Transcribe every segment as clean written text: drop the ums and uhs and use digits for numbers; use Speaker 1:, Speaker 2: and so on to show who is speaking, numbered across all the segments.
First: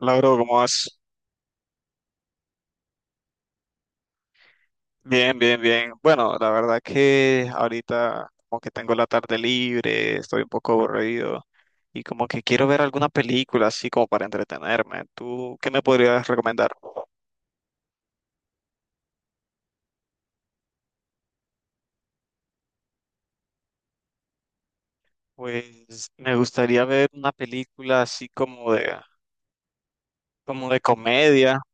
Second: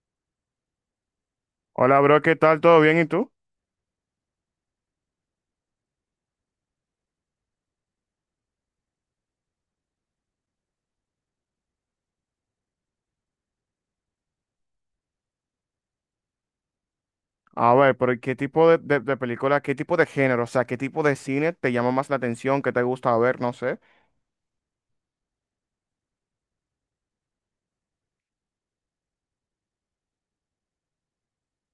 Speaker 1: Lauro, ¿cómo vas?
Speaker 2: Hola, bro, ¿qué tal? ¿Todo bien? ¿Y tú?
Speaker 1: Bien, bien, bien. Bueno, la verdad que ahorita como que tengo la tarde libre, estoy un poco aburrido y como que quiero ver alguna película así como para entretenerme. ¿Tú qué me podrías recomendar?
Speaker 2: A ver, pero ¿qué tipo de película, qué tipo de género, o sea, qué tipo de cine te llama más la atención, qué te gusta ver, no sé?
Speaker 1: Pues me gustaría ver una película así como de comedia.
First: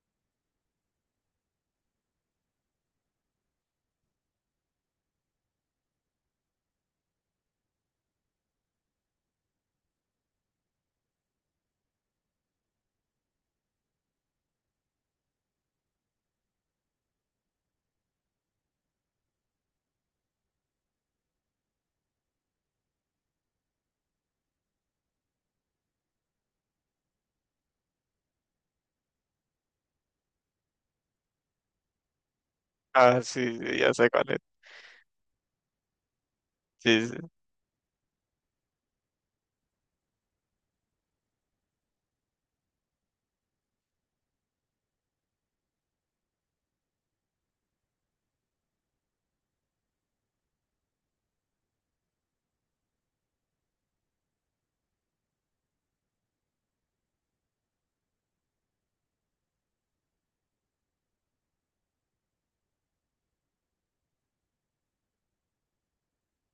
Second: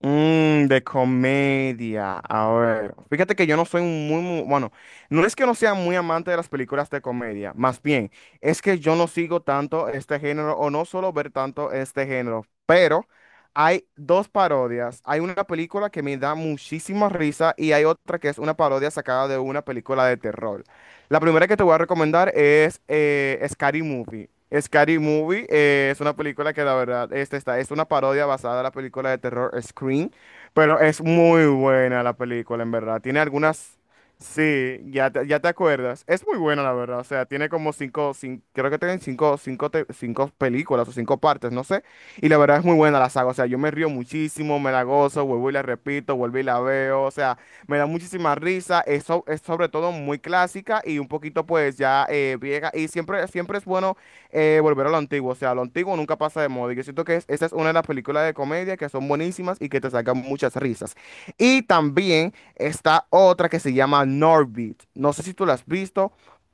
Speaker 2: Mmm, de comedia. A ver, fíjate que yo no soy un muy, muy, bueno, no es que no sea muy amante de las películas de comedia, más bien, es que yo no sigo tanto este género o no suelo ver tanto este género, pero hay dos parodias. Hay una película que me da muchísima risa y hay otra que es una parodia sacada de una película de terror. La primera que te voy a recomendar es Scary Movie. Scary Movie es una película que la verdad este está, es una parodia basada en la película de terror Scream, pero es muy buena la película en verdad. Tiene
Speaker 1: Ah, sí, sí,
Speaker 2: algunas,
Speaker 1: ya sé cuál es.
Speaker 2: sí, ya te acuerdas. Es muy buena la verdad, o
Speaker 1: Sí, sí.
Speaker 2: sea, tiene como cinco, creo que tienen cinco películas o cinco partes, no sé. Y la verdad es muy buena la saga, o sea, yo me río muchísimo, me la gozo, vuelvo y la repito, vuelvo y la veo, o sea. Me da muchísima risa, es sobre todo muy clásica y un poquito pues ya vieja y siempre, siempre es bueno volver a lo antiguo, o sea, lo antiguo nunca pasa de moda y yo siento que esa es una de las películas de comedia que son buenísimas y que te sacan muchas risas. Y también está otra que se llama Norbit, no sé si tú la has visto,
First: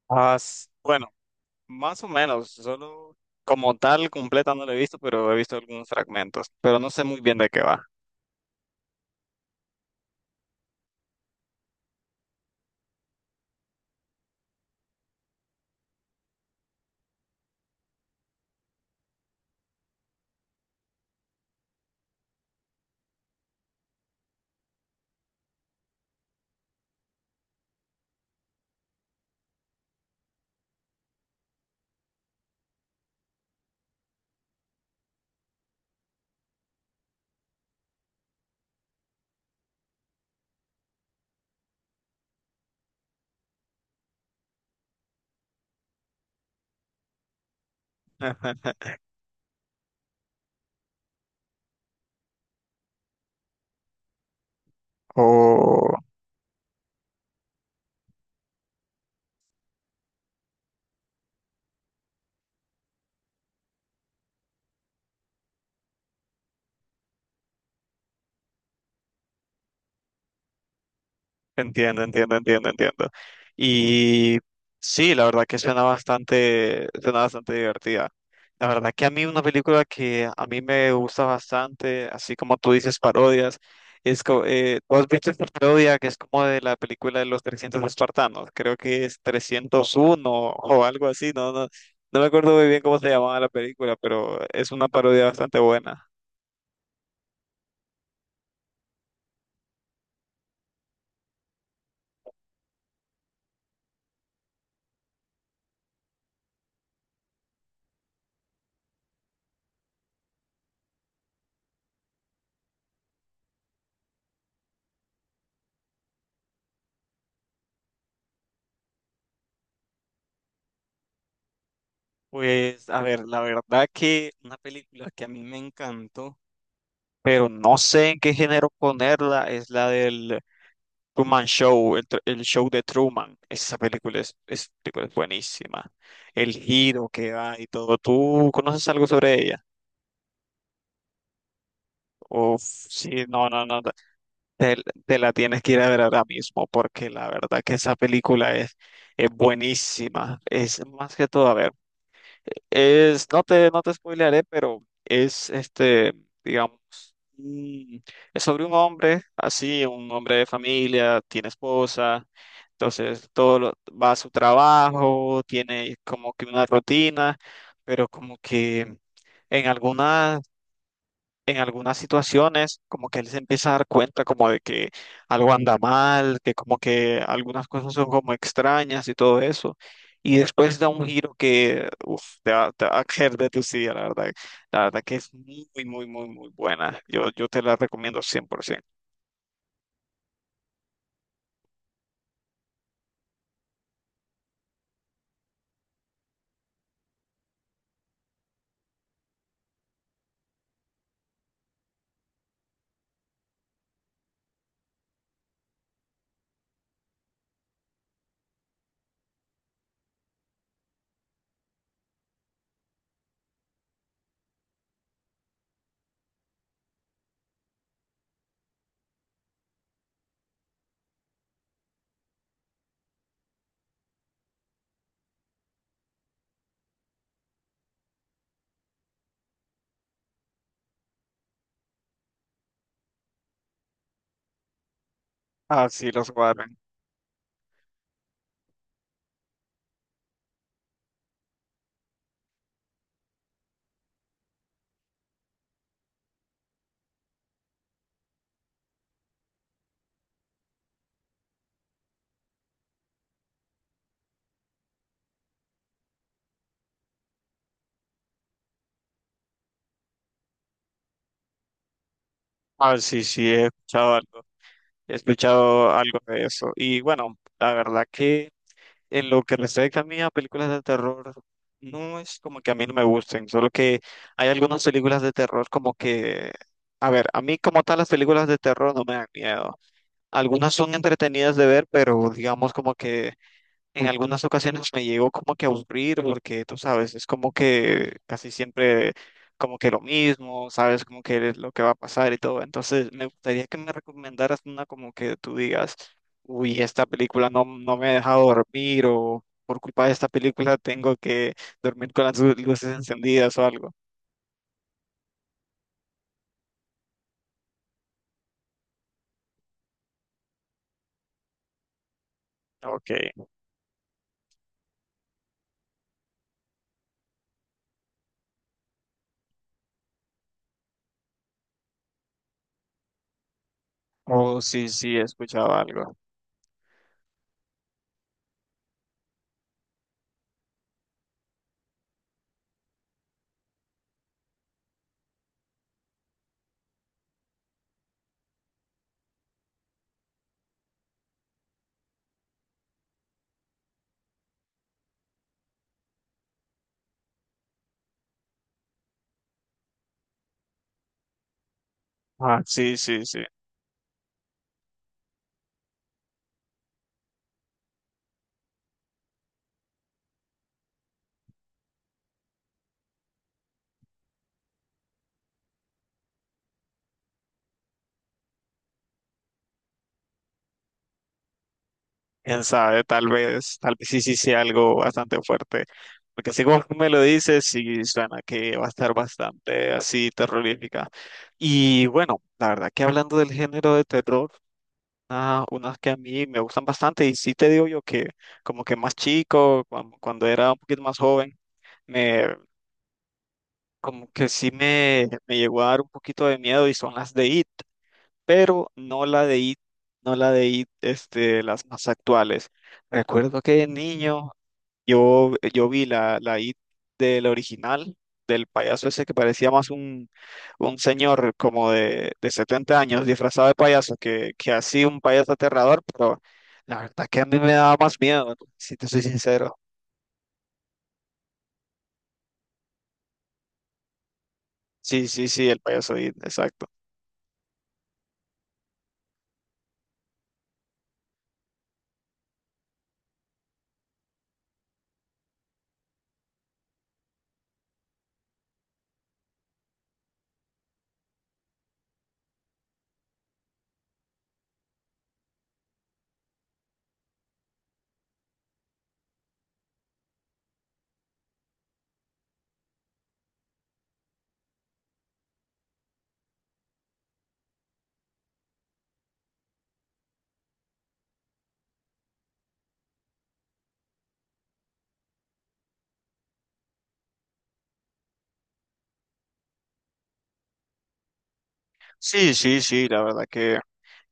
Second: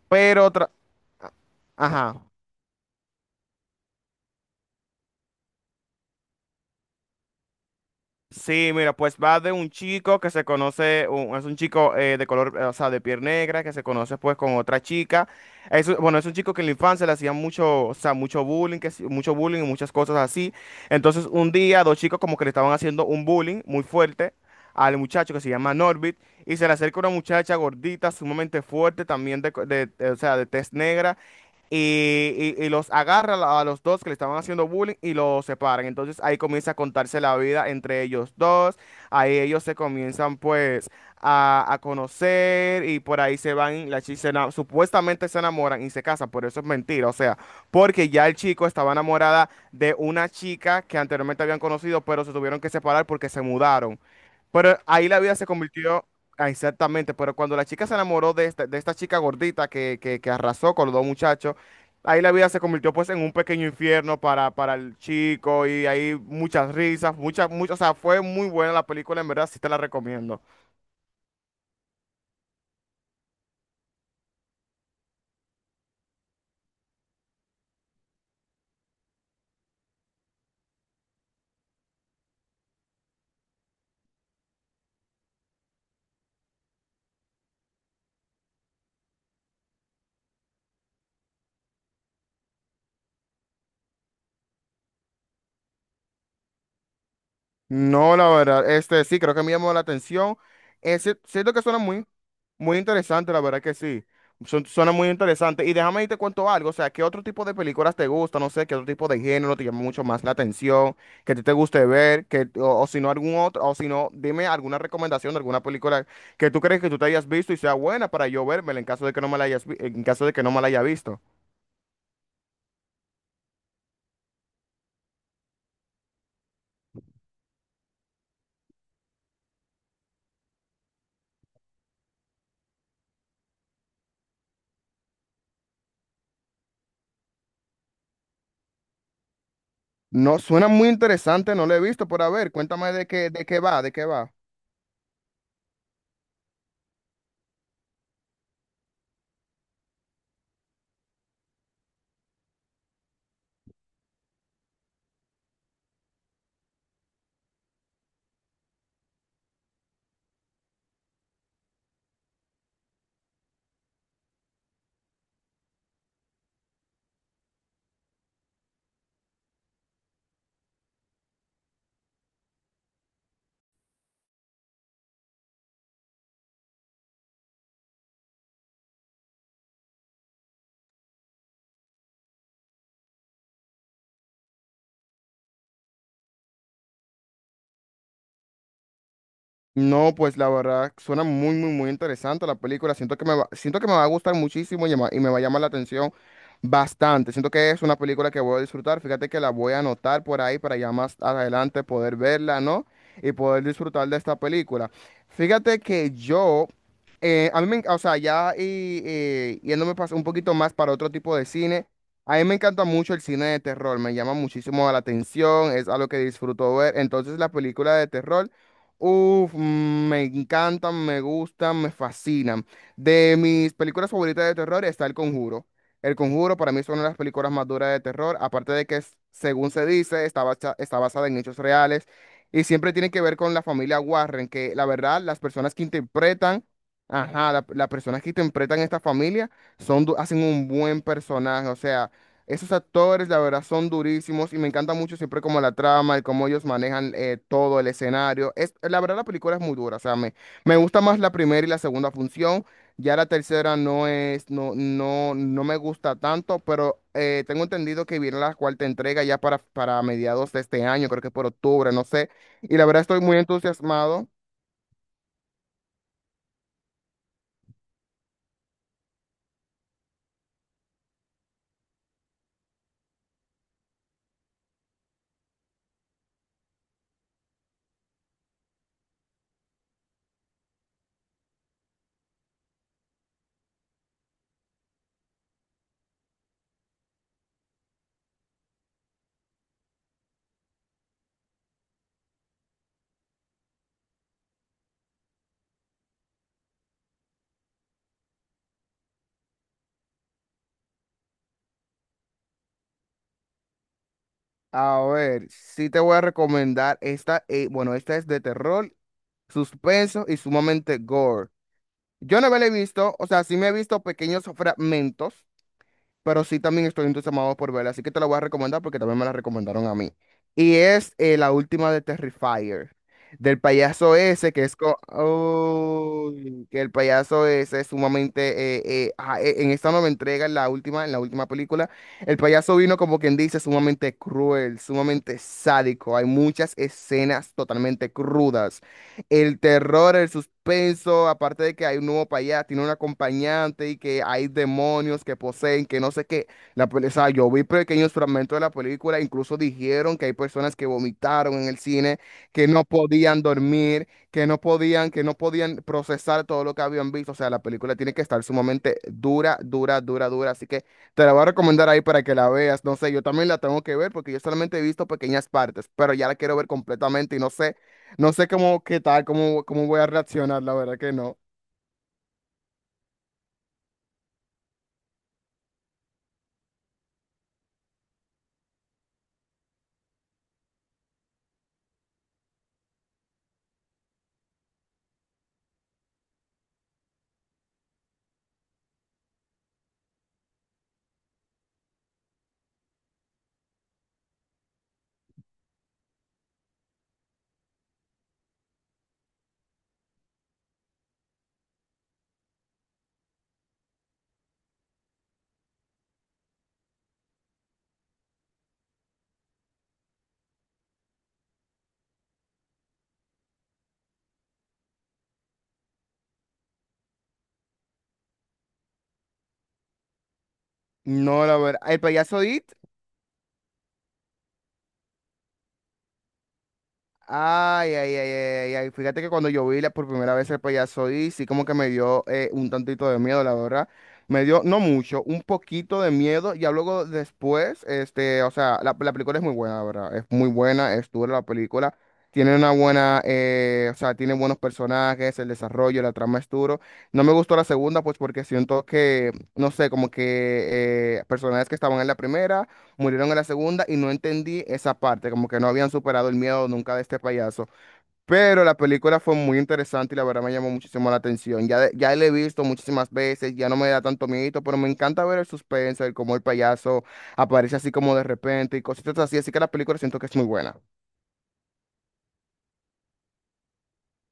Speaker 1: Ah,
Speaker 2: pero
Speaker 1: s- bueno, más o
Speaker 2: Ajá.
Speaker 1: menos, solo como tal completa no la he visto, pero he visto algunos fragmentos, pero no sé muy bien de qué va.
Speaker 2: Sí, mira, pues va de un chico que se conoce, es un chico de color, o sea, de piel negra, que se conoce pues con otra chica. Es, bueno, es un chico que en la infancia le hacían mucho, o sea, mucho bullying, mucho bullying y muchas cosas así. Entonces un día dos chicos como que le estaban haciendo un bullying muy fuerte al muchacho que se llama Norbit y se le acerca una muchacha gordita, sumamente fuerte, también de, co- de- o sea, de tez negra y, y los agarra a los dos que le estaban haciendo bullying y los separan. Entonces ahí comienza a contarse la vida entre ellos dos, ahí ellos se comienzan pues a conocer y por ahí se van, la chica supuestamente se enamoran y se casan, pero eso es mentira, o sea, porque ya el chico estaba enamorada de una chica que anteriormente habían conocido, pero se tuvieron que separar porque se mudaron. Pero ahí la vida se
Speaker 1: Oh,
Speaker 2: convirtió, ah, exactamente, pero cuando la chica se enamoró de esta chica gordita que arrasó con los dos muchachos. Ahí la vida se convirtió pues en un pequeño infierno para el chico y hay muchas risas, muchas, muchas, o sea, fue muy buena la película, en verdad sí te la recomiendo.
Speaker 1: entiendo, entiendo, entiendo, entiendo. Y sí, la verdad que suena bastante divertida. La verdad que a mí una película que a mí me gusta bastante, así como tú dices parodias, es co- ¿tú has visto esta parodia que es como de la película de los 300 espartanos? Creo que es 301 o algo así, no, no, no me acuerdo muy bien cómo se llamaba la película, pero es una parodia bastante buena.
Speaker 2: No, la verdad, este sí, creo que me llamó la atención. Siento que suena muy, muy interesante, la verdad que sí. Suena muy interesante. Y déjame y te cuento algo, o sea, ¿qué otro tipo de películas te gusta? No sé, ¿qué otro tipo de género te llama mucho más la atención? Que a ti te guste ver, o si no algún otro, o si no, dime alguna recomendación de alguna película que tú crees que tú te hayas visto y sea buena para yo vérmela en caso de que no me en caso de que no me la haya visto.
Speaker 1: Pues, a ver, la verdad que una película que a mí me encantó, pero no sé en qué género ponerla, es la del Truman Show, el, tr- el show de Truman. Esa película es película es buenísima. El giro que da y todo. ¿Tú conoces algo sobre ella?
Speaker 2: No, suena muy interesante, no lo he visto, pero a ver,
Speaker 1: Uf,
Speaker 2: cuéntame
Speaker 1: sí,
Speaker 2: de
Speaker 1: no,
Speaker 2: qué
Speaker 1: no, no,
Speaker 2: va, de
Speaker 1: no.
Speaker 2: qué va.
Speaker 1: Te, te la tienes que ir a ver ahora mismo porque la verdad que esa película es buenísima. Es más que todo, a ver, es, no te, no te spoilearé, pero es este, digamos, Mm, es sobre un hombre, así, un hombre de familia, tiene esposa, entonces todo lo- va a su trabajo, tiene como que una rutina, pero como que en algunas en algunas situaciones como que él se empieza a dar cuenta como de que algo anda mal, que como que algunas cosas son como extrañas y todo eso. Y después da un giro que uf, te va a caer de tu silla, la verdad. La verdad que es muy, muy, muy, muy buena. Yo te la recomiendo 100%.
Speaker 2: No, pues la verdad suena muy, muy, muy interesante la película. Siento que siento que me va a gustar muchísimo y, y me va a llamar la atención bastante. Siento que es una película que voy a disfrutar. Fíjate que la voy a anotar por ahí para ya más adelante poder verla, ¿no? Y poder disfrutar de esta película. Fíjate que yo, a mí me, en- o sea, un poquito más para otro tipo de cine. A mí me encanta mucho el cine de terror, me llama muchísimo la atención, es algo que disfruto ver. Entonces la película de terror. Uf, mm, me encantan, me gustan, me fascinan. De mis películas favoritas de terror está El Conjuro. El Conjuro para mí es una de las películas más duras de terror, aparte de que, según se dice, está basada en hechos reales y siempre tiene que ver con la familia Warren, que la verdad, las personas que
Speaker 1: Ah, sí, los
Speaker 2: interpretan,
Speaker 1: Warren.
Speaker 2: ajá, las personas que interpretan esta familia hacen un buen personaje, o sea. Esos actores, la verdad, son durísimos y me encanta mucho siempre como la trama, el cómo ellos manejan todo el escenario. Es, la verdad, la película es muy dura, o sea, me gusta más la primera y la segunda función. Ya la tercera no, no, no me gusta tanto, pero tengo entendido que viene la cuarta entrega ya para mediados de este año, creo que por octubre, no sé. Y la
Speaker 1: Ah,
Speaker 2: verdad estoy
Speaker 1: sí,
Speaker 2: muy
Speaker 1: sí, he escuchado
Speaker 2: entusiasmado.
Speaker 1: algo. He escuchado algo de eso. Y bueno, la verdad que... En lo que respecta a mí a películas de terror, no es como que a mí no me gusten, solo que hay algunas películas de terror como que, a ver, a mí como tal las películas de terror no me dan miedo. Algunas son entretenidas de ver, pero digamos como que en algunas ocasiones me llegó como que a aburrir porque tú sabes, es como que casi siempre como que lo mismo, sabes como que es lo que va a pasar y todo. Entonces me gustaría que me recomendaras una como que tú digas, uy, esta película no, no me ha dejado dormir o por culpa de esta película tengo que dormir con las lu- luces encendidas o algo.
Speaker 2: A ver, sí te voy a recomendar esta, bueno, esta es de terror, suspenso y sumamente gore. Yo no me la he
Speaker 1: Ok.
Speaker 2: visto, o sea, sí me he visto pequeños fragmentos, pero sí también estoy entusiasmado por verla, así que te la voy a recomendar porque también me la recomendaron a mí. Y es la última de Terrifier, del payaso ese
Speaker 1: Oh, sí, sí, he escuchado algo.
Speaker 2: Uy, que el payaso ese es sumamente, en esta nueva entrega, en la última película, el payaso vino como quien dice sumamente cruel, sumamente sádico, hay muchas escenas totalmente crudas. El terror, el suspenso, aparte de que hay un nuevo payaso, tiene un acompañante y que hay demonios que poseen, que no sé qué. O sea, yo vi pequeños fragmentos de la película, incluso dijeron que hay personas que vomitaron en el cine,
Speaker 1: Ah,
Speaker 2: que no
Speaker 1: sí, sí,
Speaker 2: podían
Speaker 1: sí.
Speaker 2: dormir, que no podían procesar todo lo que habían visto. O sea, la película tiene que estar sumamente dura, dura, dura, dura. Así que te la voy a recomendar ahí para que la veas. No sé, yo también la tengo que ver porque yo solamente he visto pequeñas partes, pero ya la quiero ver completamente y no sé. No sé cómo, qué tal, cómo voy a reaccionar, la verdad que no.
Speaker 1: Quién sabe, tal vez sí, sí sea algo bastante fuerte. Porque así como tú me lo dices, sí suena que va a estar bastante así terrorífica. Y bueno, la verdad que hablando del género de terror, ah, unas que a mí me gustan bastante, y sí te digo yo que como que más chico, cuan- cuando era un poquito más joven, me como que sí me llegó a dar un poquito de miedo y son las de It, pero no la de It, no la de It, este, las más actuales. Recuerdo que de niño yo vi la IT del original, del payaso ese que parecía más un señor como de 70 años disfrazado de payaso que así un payaso aterrador, pero la verdad que a mí me daba más miedo, si te soy sincero.
Speaker 2: No, la verdad. El payaso It.
Speaker 1: Sí, sí, sí, el payaso IT, exacto.
Speaker 2: Ay, ay, ay, ay, ay. Fíjate que cuando yo vi por primera vez el payaso y sí como que me dio un tantito de miedo, la verdad. Me dio, no mucho, un poquito de miedo. Ya luego después, este, o sea, la película es muy buena, la verdad. Es muy buena, es dura la película. Tiene una buena, o sea, tiene buenos personajes, el desarrollo, la trama es duro. No me gustó la segunda, pues porque siento que, no sé, como que personajes que estaban en la primera murieron en la segunda y no entendí esa parte, como que no habían superado el miedo nunca de este payaso. Pero la película fue muy interesante y la verdad me llamó muchísimo la atención. Ya la he visto muchísimas veces, ya no me da tanto miedo, pero me encanta ver el suspenso, el cómo el payaso aparece así como de repente y cositas así. Así que la película siento que es muy buena.
Speaker 1: Sí, sí, sí, la verdad que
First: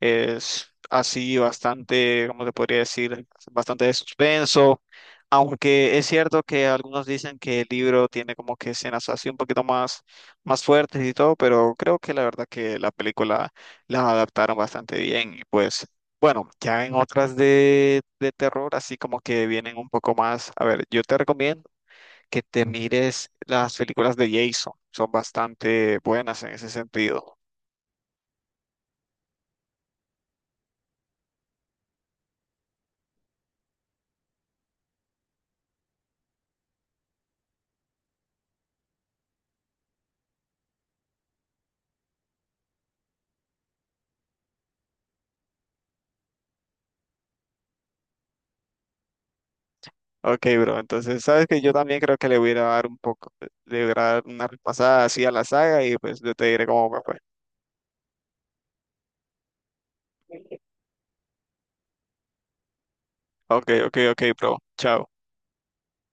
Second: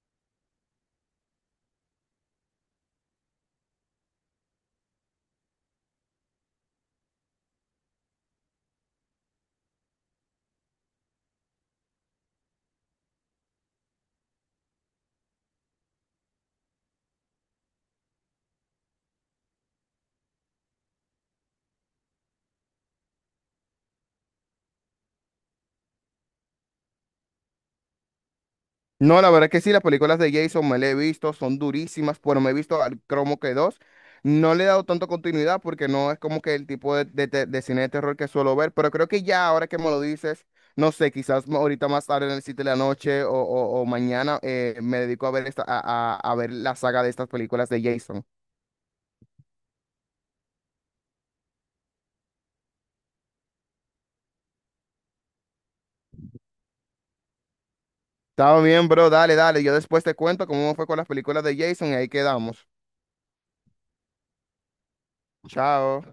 Speaker 1: es así bastante, ¿cómo te podría decir? Bastante de suspenso, aunque es cierto que algunos dicen que el libro tiene como que escenas así un poquito más, más fuertes y todo, pero creo que la verdad que la película la adaptaron bastante bien y pues bueno, ya en otras de terror, así como que vienen un poco más, a ver, yo te recomiendo que te mires las películas de Jason, son bastante buenas en ese sentido.
Speaker 2: No, la verdad que sí, las películas de Jason me las he visto, son durísimas, pero me he visto al cromo que dos. No le he dado tanto continuidad porque no es como que el tipo de cine de terror que suelo ver, pero creo que ya ahora que me lo dices, no sé, quizás ahorita más tarde en el sitio de la noche o, o mañana me dedico a ver, a ver la saga de estas películas de Jason.
Speaker 1: Ok, bro. Entonces, sabes que yo también creo que le voy a ir a dar un poco, le voy a dar una repasada así a la saga y pues yo te diré cómo me fue.
Speaker 2: Está bien, bro, dale, dale, yo después te cuento cómo me fue con las películas de Jason y ahí quedamos.
Speaker 1: Ok, ok, ok, bro. Chao.
Speaker 2: Chao.